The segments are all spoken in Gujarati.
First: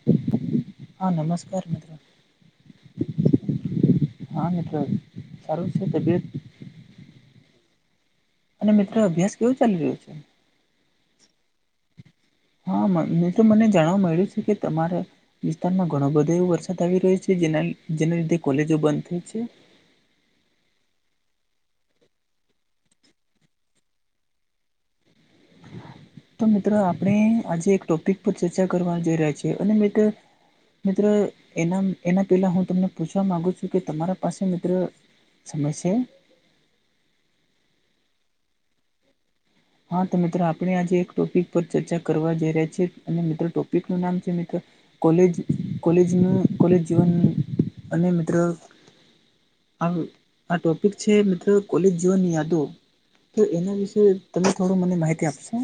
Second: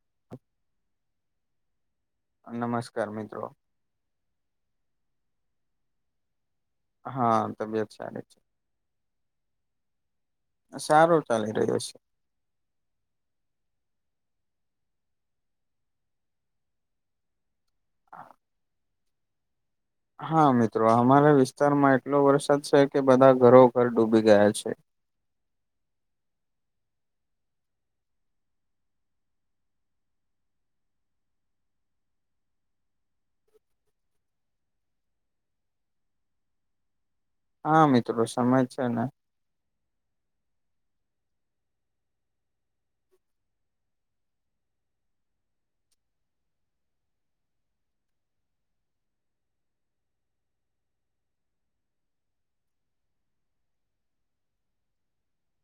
[inaudible] હા નમસ્કાર મિત્રો. નમસ્કાર મિત્રો. હા મિત્ર સારુ છે તબિયત હા તબિયત સારી છે. અને મિત્રો અભ્યાસ કેવો ચાલી રહ્યો છે. સારો ચાલી રહ્યો છે. હા મે તો મને જાણવા મળ્યું છે કે તમારે વિસ્તારમાં ઘણો બધો એવો વરસાદ આવી રહ્યો છે જેના જેના લીધે કોલેજો બંધ થઈ છે. હા મિત્રો અમારા વિસ્તારમાં એટલો વરસાદ છે કે બધા ઘરો ઘર ડૂબી ગયા છે. તો મિત્રો આપણે આજે એક ટોપિક પર ચર્ચા કરવા જોઈ રહ્યા છીએ અને મિત્ર મિત્ર એના એના પેલા હું તમને પૂછવા માગુ છું કે તમારા પાસે મિત્ર સમસ્યા હા મિત્રો સમય છે ને હા તો મિત્રો આપણે આજે એક ટોપિક પર ચર્ચા કરવા જઈ રહ્યા છીએ અને મિત્રો ટોપિક નું નામ છે મિત્ર કોલેજ કોલેજનું કોલેજ જીવન અને મિત્રો આ આ ટોપિક છે મિત્રો કોલેજ જીવન ની યાદો તો એના વિશે તમે થોડું મને માહિતી આપશો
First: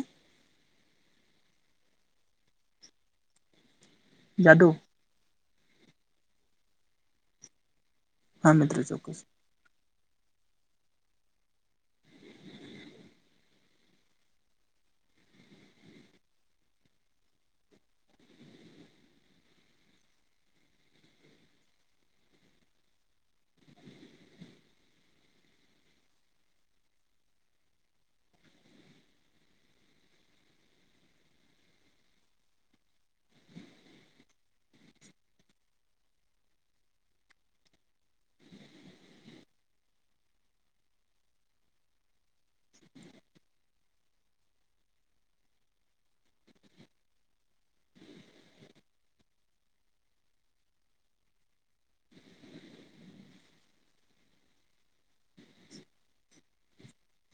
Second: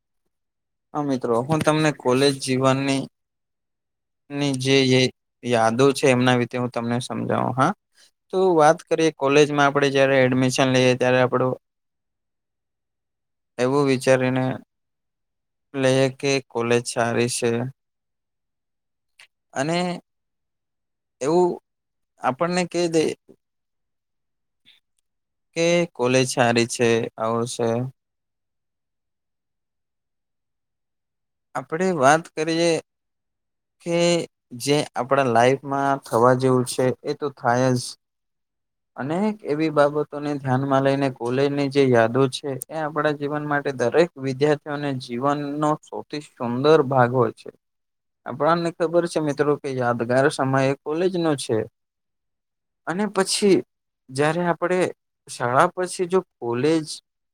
હા મિત્રો હું તમને કોલેજ જીવનની ની યાદો જે યાદો છે એમના વિશે હું તમને સમજાવું હા તો હા વાત મિત્રો કરીએ ચોક્કસ કોલેજમાં આપણે જયારે એડમિશન લઈએ ત્યારે આપણું એવું વિચારીને લઈ કે કોલેજ સારી છે. અને એવું આપણને કઈદે કે કોલેજ સારી છે આવી છે. આપડે વાત કરીએ કે જે આપણા લાઈફમાં થવા જેવું છે એ તો થાય જ અનેક એવી બાબતોને ધ્યાન માં લઈને કોલેજ ની જે યાદો છે એ આપણા જીવન માટે દરેક વિદ્યાર્થીઓને જીવનનો સૌથી સુંદર ભાગ હોય છે. આપણને ખબર છે મિત્રો કે યાદગાર સમય એ કોલેજ નો છે. અને પછી જયારે આપડે શાળા પછી જો કોલેજ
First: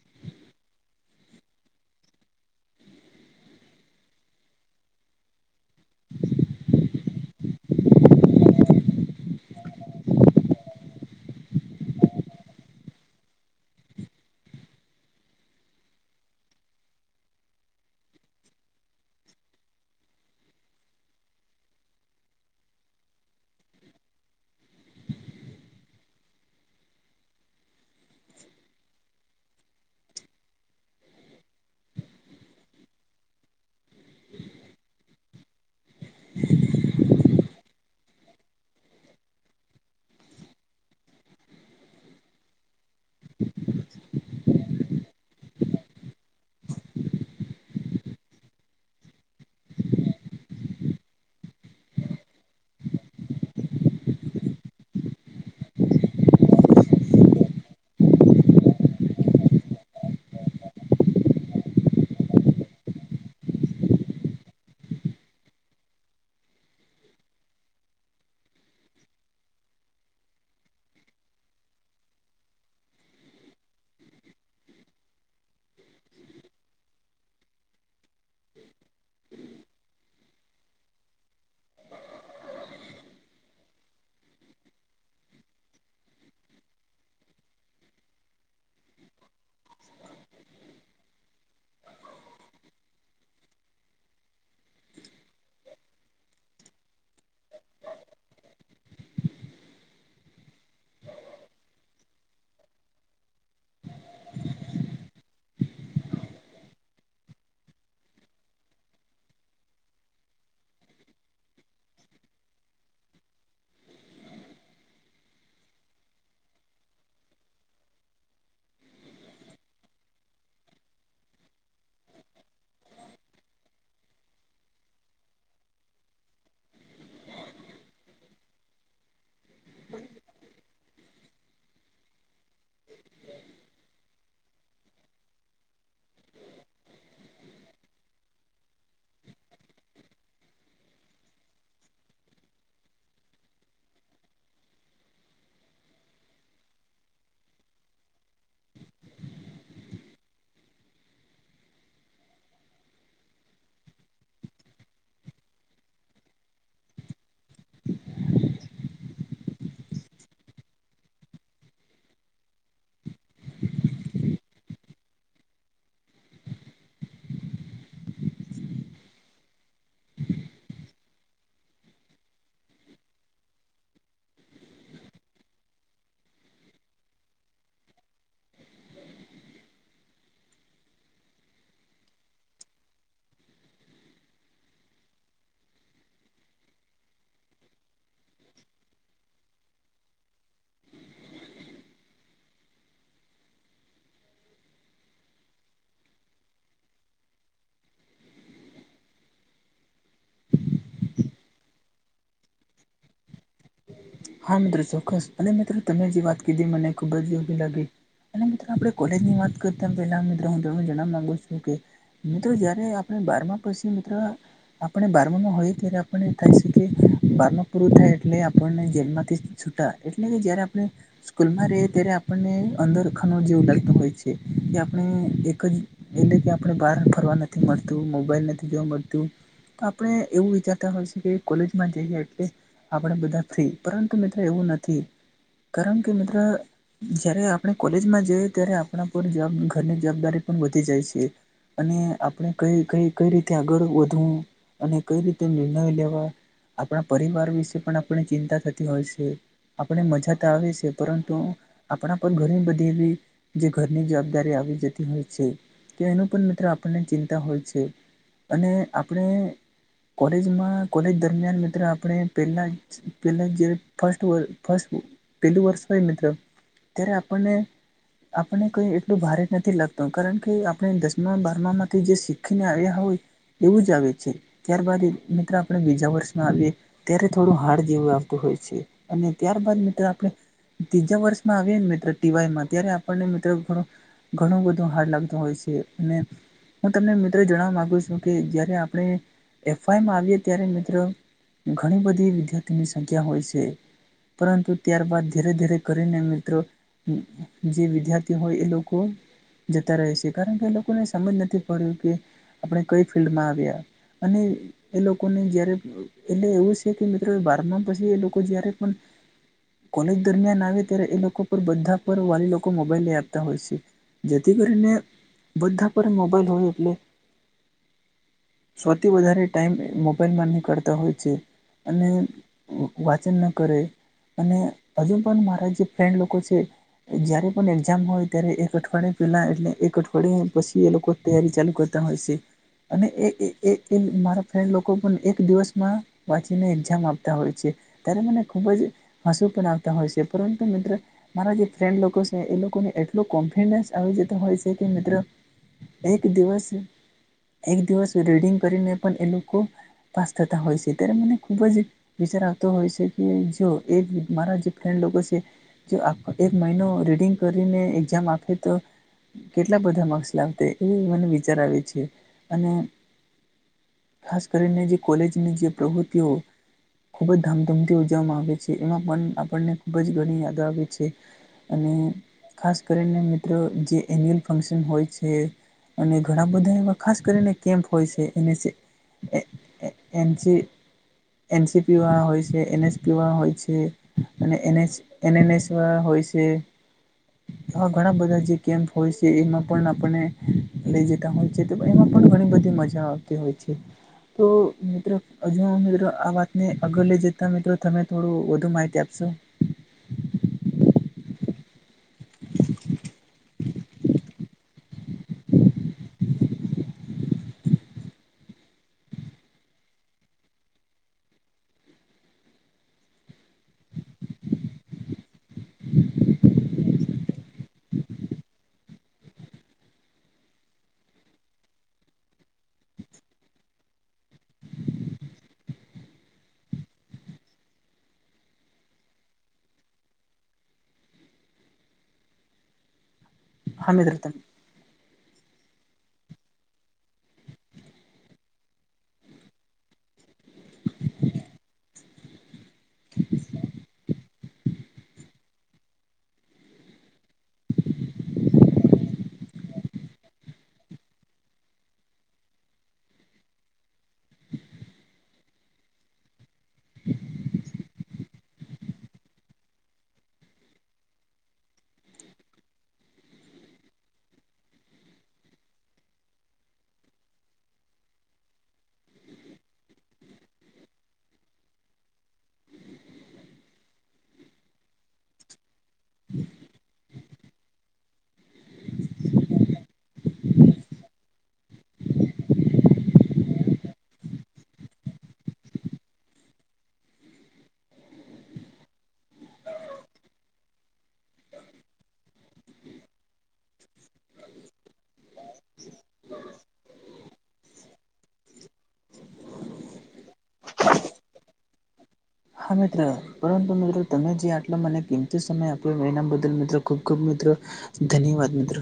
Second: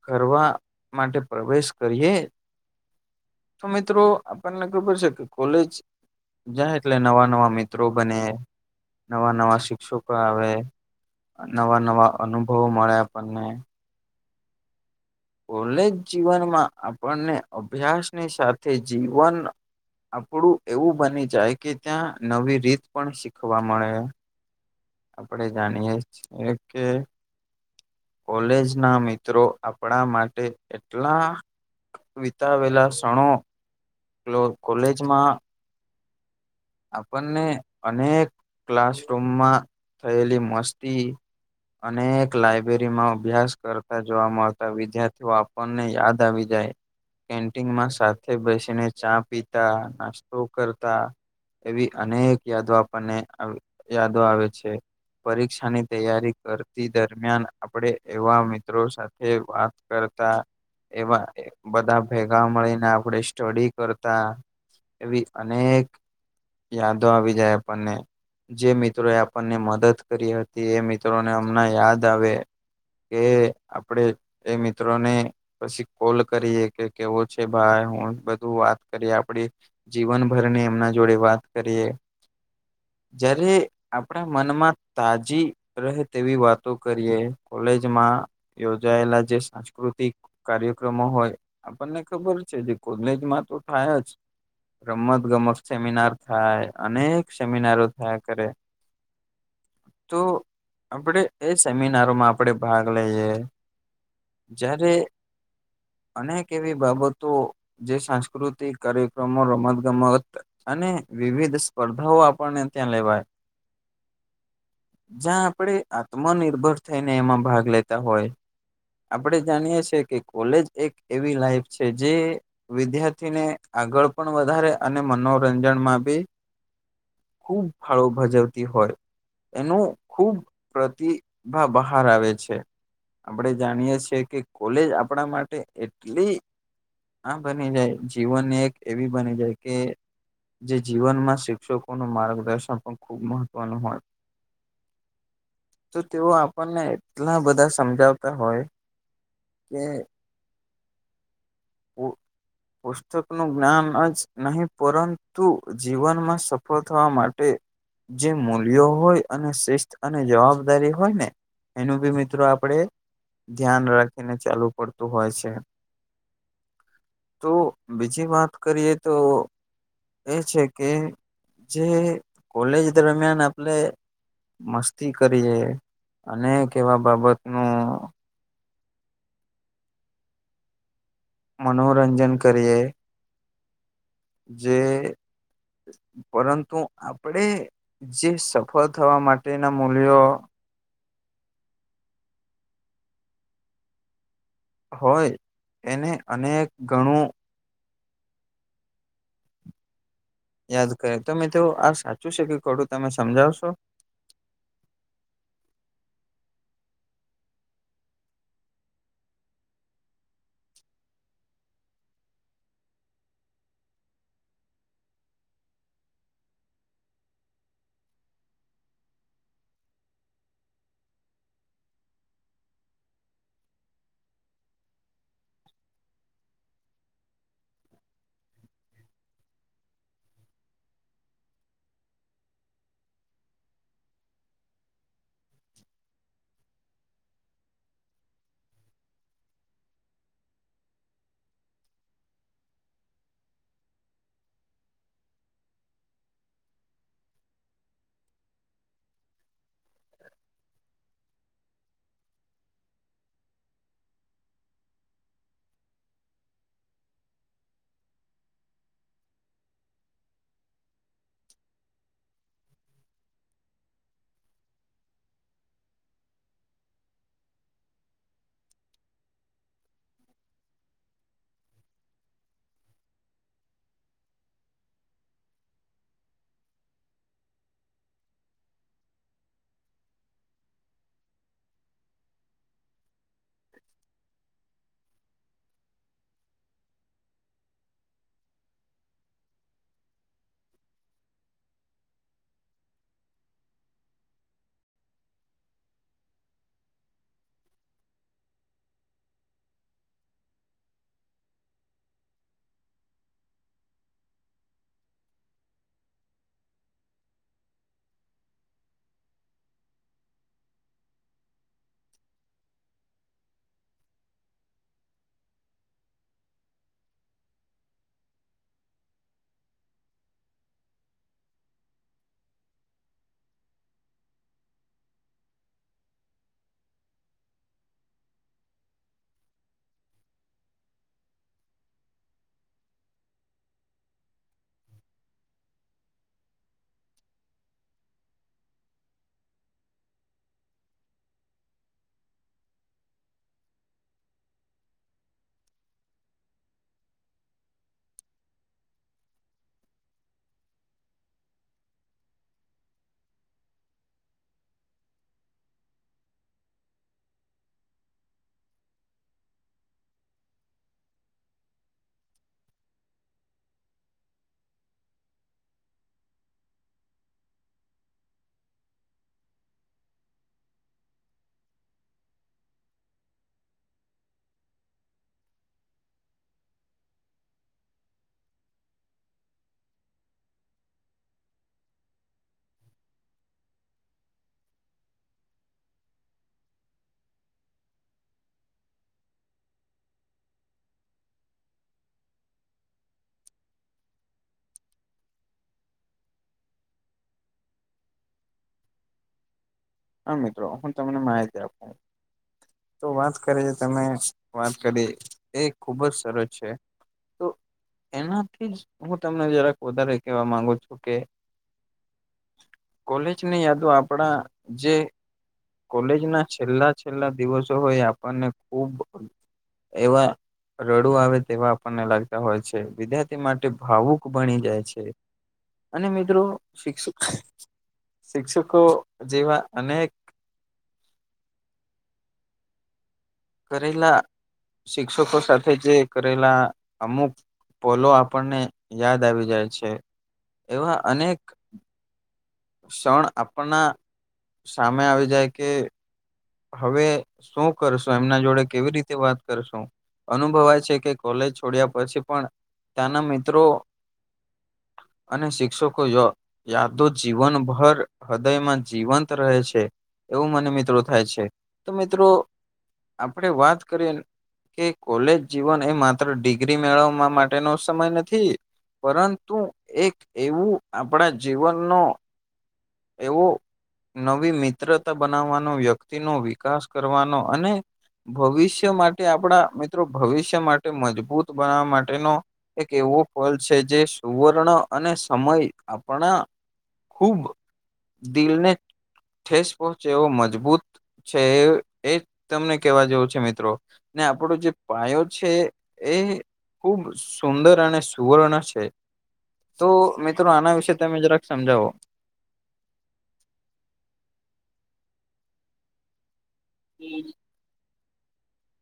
ફરવા માટે પ્રવેશ કરીએ તો મિત્રો આપણને ખબર છે કે કોલેજ જાય એટલે નવા નવા મિત્રો બને નવા નવા શિક્ષકો આવે નવા નવા અનુભવો મળ્યા આપણને કોલેજ જીવનમાં આપણને અભ્યાસની સાથે જીવન આપડું એવું બની જાય કે ત્યાં નવી રીત પણ શીખવા મળે આપણેે જાણીએ છીએ કે કોલેજ ના મિત્રો આપણા માટે એટલા વિતાવેલા ક્ષણો કોલેજમાં [inaudible] આપને અનેક ક્લાસરૂમમાં થયેલી મસ્તી અને એક લાયબ્રેરીમાં અભ્યાસ કરતા જોવા મળતા વિદ્યાર્થીઓ આપણને યાદ આવી જાય કેન્ટીનમાં સાથે બેસીને ચા પીતા નાસ્તો કરતા એવી અનેક યાદો આપણને યાદો આવે છે પરીક્ષાની તૈયારી કરતી દરમિયાન આપડે એવા મિત્રો સાથે વાત કર એવા બધા ભેગા મળીને આપણે સ્ટડી કરતા એવી અનેક યાદો આવી જાય આપણને જે મિત્રો એ આપણને મદદ કરી હતી એ મિત્રોને હમના યાદ આવે કે આપડે એ મિત્રો ને પછી કોલ કરીએ કે કેવો છે ભાઈ હું બધું વાત કરીએ આપડી જીવનભરની એમના જોડે વાત કરીએ. જ્યારે આપણા મનમાં તાજી રહે તેવી વાતો કરીએ કોલેજમાં. યોજાયેલા જે સાંસ્કૃતિક કાર્યક્રમો હોય. આપણને ખબર છે જે કોલેજ માં તો થાય જ. રમત ગમત સેમિનાર થાય અનેક સેમિનારો થયા કરે. તો આપણે એ સેમિનારોમાં આપણેે ભાગ લઈએ. જ્યારે અનેક એવી બાબતો જે સાંસ્કૃતિક કાર્યક્રમો, રમત ગમત. અને વિવિધ સ્પર્ધાઓ આપણને ત્યાં લેવાય. જ્યાં આપણેે આત્મનિર્ભર થઈને એમાં ભાગ લેતા હોય. આપડે જાનીએ છીએ કે કોલેજ એક એવી લાઈફ છે જે વિદ્યાર્થીને આગળ પણ વધારે અને મનો રંજનમાં બી ખૂબ ફાળો ભજવતી હોય. એનું ખૂબ પ્રતિભા બહાર આવે છે. આપણેે જાણીએ છીએ કે કોલેજ આપણા માટે એટલી આ બની જાય. જીવન એક એવી બની જાય કે જે જીવનમાં શિક્ષકોનું માર્ગદર્શન પણ ખૂબ મહત્વનું હોય. તો તેઓ આપણને એટલા બધા સમજાવતા હોય. કે પૂ પુસ્તકનું જ્ઞાન જ નહીં પરંતુ જીવનમાં સફળ થવા માટે જે મૂલ્યો હોય અને શિસ્ત અને જવાબદારી હોય ને. એનું બી મિત્રો આપણે ધ્યાન રાખીને ચાલુ પડતું હોય છે. તો બીજી વાત કરીએ તો એ છે કે જે કોલેજ દરમિયાન આપલે મસ્તી કરીએ, અનેક એવા બાબતનું મનોરંજન કરીએ જે પરંતુ આપણે જે સફળ થવા માટેના મૂલ્યો હોય એને અનેક ઘણું યાદ કરે તો મિત્રો આ સાચું છે કે ખોટું તમે સમજાવશો? હા મિત્ર ચોક્કસ. અને મિત્ર તમે જે વાત કીધી મને ખુબ જ યોગ્ય લાગી. અને મિત્ર આપણે કોલેજની વાત કરતા પેલા મિત્ર હું તમને જણવા માંગુ છું કે મિત્ર જયારે આપણે બારમાં પસી મિત્ર આપણે બારમા માં હોઈએ ત્યારે આપણે એવું થાય સે કે બારમું પૂરું થાય એટ એટલે આપણને જેલમાંથી છૂટા. એટલે કે જયારે આપણે સ્કૂલમાં રહીએ ત્યારે આપણને અંદર ખાનો જેવું લાગતું હોય છે. કે આપણે એક જ એટલે કે આપણે બહાર ફરવા નથી મળતું, મોબાઈલ નથી જોવા મળતું. તો આપણે એવું વિચારતા હોઈ સે કે કોલેજમાં જઈએ એટલે આપણે બધા ફ્રી. પરંતુ મિત્ર એવું નથી. કારણ કે મિત્ર જયારે આપણે કોલેજમાં જઈએ ત્યારે આપણા પર જવાબ ઘરની જવાબદારી પણ વધી જાય છે. અને આપણે કઈ કઈ કઈ રીતે આગળ વધવું. અને કઈ રીતે નિર્ણય લેવા. આપણા પરિવાર વિશે પણ આપણે ચિંતા થતી હોય છે. આપણે મજા તો આવે સે. પરંતુ આપણા પર ઘણી બધી એવી જે ઘરની જવાબદારી આવી જતી હોય છે. તે એનું પણ મિત્ર આપણને ચિંતા હોય છે. અને આપણે કોલેજમાં કોલેજ દરમિયાન મિત્ર આપણે પેલા જ પેલા જે ફર્સ્ટ વ ફર્સ્ટ પેલું વર્ષ હોય મિત્ર ત્યારે આપણને આપણને કઈ એટલું ભારે નથી લાગતું. કારણ કે આપણે દસમાં બારમા માંથી જે શીખીને આવ્યા હોય. એવું જ આવે છે. ત્યારબાદ એ મિત્ર આપણે બીજા વર્ષમાં આવીએ ત્યારે થોડું પહાડ જેવું આવતું હોય છે અને ત્યારબાદ મિત્ર આપણે ત્રીજા વર્ષમાં આવી ને મિત્ર, ટી વાયમાં ત્યારે આપણને મિત્ર ઘણો ઘણું બધું હાર્ડ લાગતું હોય છે અને હું તમને મિત્ર જણાવવા માગુ છું કે જ્યારે આપણે એફ વાઈમાં આવીએ ત્યારે મિત્ર ઘણી બધી વિદ્યાર્થીની સંખ્યા હોય છે. પરંતુ ત્યારબાદ ધીરે ધીરે કરીને મિત્રો હમ્મ, જે વિદ્યાર્થી હોય એ લોકો જતા રહે છે, કારણકે એ લોકોને સમજ નથી પડ્યું કે આપડે કઈ ફિલ્ડમાં આવ્યા અને એ લોકોને જયારે, એટલે એવું છે કે મી ત્ર બારમાં પછી એ લોકો જયારે પણ કોલેજ દરમિયાન આવે, ત્યારે એ લોકો પર બધા પર વાલી લોકો મોબાઈલ લઈ આપતા હોય છે. જેથી કરીને બધા પર મોબાઈલ હોય એટલે સૌથી વધારે ટાઈમ એ મોબાઈલમાં નીકળતા હોય છે. અને વ વાચન ન કરે. અને અજુ પણ મારા જે ફ્રેન્ડ લોકો છે જ્યારે પણ એક્ઝામ હોય ત્યારે એક અઠવાડિયે પહેલાં, એટલે એક અઠવાડિયે પછી એ લોકો તૈયારી ચાલુ કરતા હોય છે અને એ એ એ એ મારા ફ્રેડ લોકો પણ એક દિવસમાં તેને એક્ઝામ આપતા હોય છે, ત્યારે મને ખુબજ આંશુ પણ આવતા હોય છે, પરંતુ મિત્ર મારા જે ફેન્ડ લોકો છે, એ લોકોને એટલો કોન્ફિડન્સ આવી જતો હોય છે, કે મિત્ર એક દિવસ એક દિવસ રીડિંગ કરીને પણ એ લોકો પાસ થતા હોય છે, ત્યારે મને ખુબજ વિચાર આવતો હોય છે, કે જો એ મારા જે ફ્રેન્ડ લોકો છે જો આ અ એક મહિનો રીડિંગ કરીને એક્ઝામ આપે તો કેટલા બધા માર્ક્સ લાવતે, એ મને વિચાર આવે છે અને ખાસ કરીને જે કોલેજની જે પ્રવૃત્તિઓ ખુબજ ધામધૂમથી ઉજવવામાં આવે છે, એમાં પણ આપણને ખુબજ ઘણી યાદો આવે છે. અને ખાસ કરીને મિત્ર, જે એન્યુઅલ ફંક્શન હોય છે અને ઘણા બધા એવા, ખાસ કરીને કેમ્પ હોય છે એને [unintelligible] એ એ એમ સી એન સી પીવા હોય છે, એને સ પીવા હોય છે અને એ નેસ એને ને સમાં હોય છે. [unintelligible] ઘણા બધા જે કેમ્પ હોય છે, એમાં પણ આપણને લઈ જતા હોય છે. એમાં પણ ઘણી બધી મજા આવતી હોય છે, તો મિત્ર [unintelligible] તો આ વાતને આગળ લઈ જતા મિત્રો, તમે થોડું વધુ માહિતી આપશો? હા મિત્રો, હું તમને માહિતી આપું. તો વાત કરે જે તમે વાત કરી, એ ખુબજ સરસ છે. તો એનાથી જ હું તમને જરાક વધારે કેહેવા માંગુ છું કે કોલેજની યાદો આપડા જે કોલેજના છેલ્લા છેલ્લા દિવસો હોય, એ આપણને ખુબ એવા રડવું આવે તેવા આપણને લાગતા હોય છે. વિદ્યાર્થી માટે ભાવુક બની જાય છે. અને મિત્રો [unintelligible] શિક્ષકો જેવા અનેક હા મિત્ર કરેલા, તમે શિક્ષકો સાથે જે કરેલા અમુક પોલો આપણને યાદ આવી જાય છે, એવા અનેક શણ આપણા સામે આવી જાય કે હવે શું કરશું, એમના જોડે કેવી રીતે વાત કરશું? અનુભવાય છે કે કોલેજ છોડ્યા પછી પણ ત્યાંના મિત્રો અને શિક્ષકો જો યાદો જીવનભર હૃદયમાં જીવંત રહે છે, એવું મને મિત્રો થાય છે તો મિત્રો આપણે વાતકરીએ. કે કોલેજ જીવન એ માત્ર ડિગ્રી મેળવવા મા માટેનો સમય નથી. પરંતુ એક એવું આપણા જીવનનો એવું નવી મિત્રતા બનાવવાનો વ્યક્તિનો વિકાસ કરવાનો અને ભવિષ્ય માટે આપણા મિત્રો ભવિષ્ય માટે મજબૂત બનાવવા માટેનો એક એવું ફલ છે જે સુવર્ણ અને સમય આપણે ખૂબ દિલને ઠેસ પહોંચે એવો મજબૂત છે એ એજ તમને કેવા જેવું છે મિત્રો. ને આપણો જે પાયો છે એ ખુબ સુંદર અને સુવર્ણ છે તો મિત્રો આના વિશે તમે જરાક સમજાવો. હા મિત્ર પરંતુ મિત્રો તમે જે આટલો મને કિંમતી સમય આપ્યો એના બદલ મિત્રો ખૂબ ખૂબ મિત્રો ધન્યવાદ મિત્રો.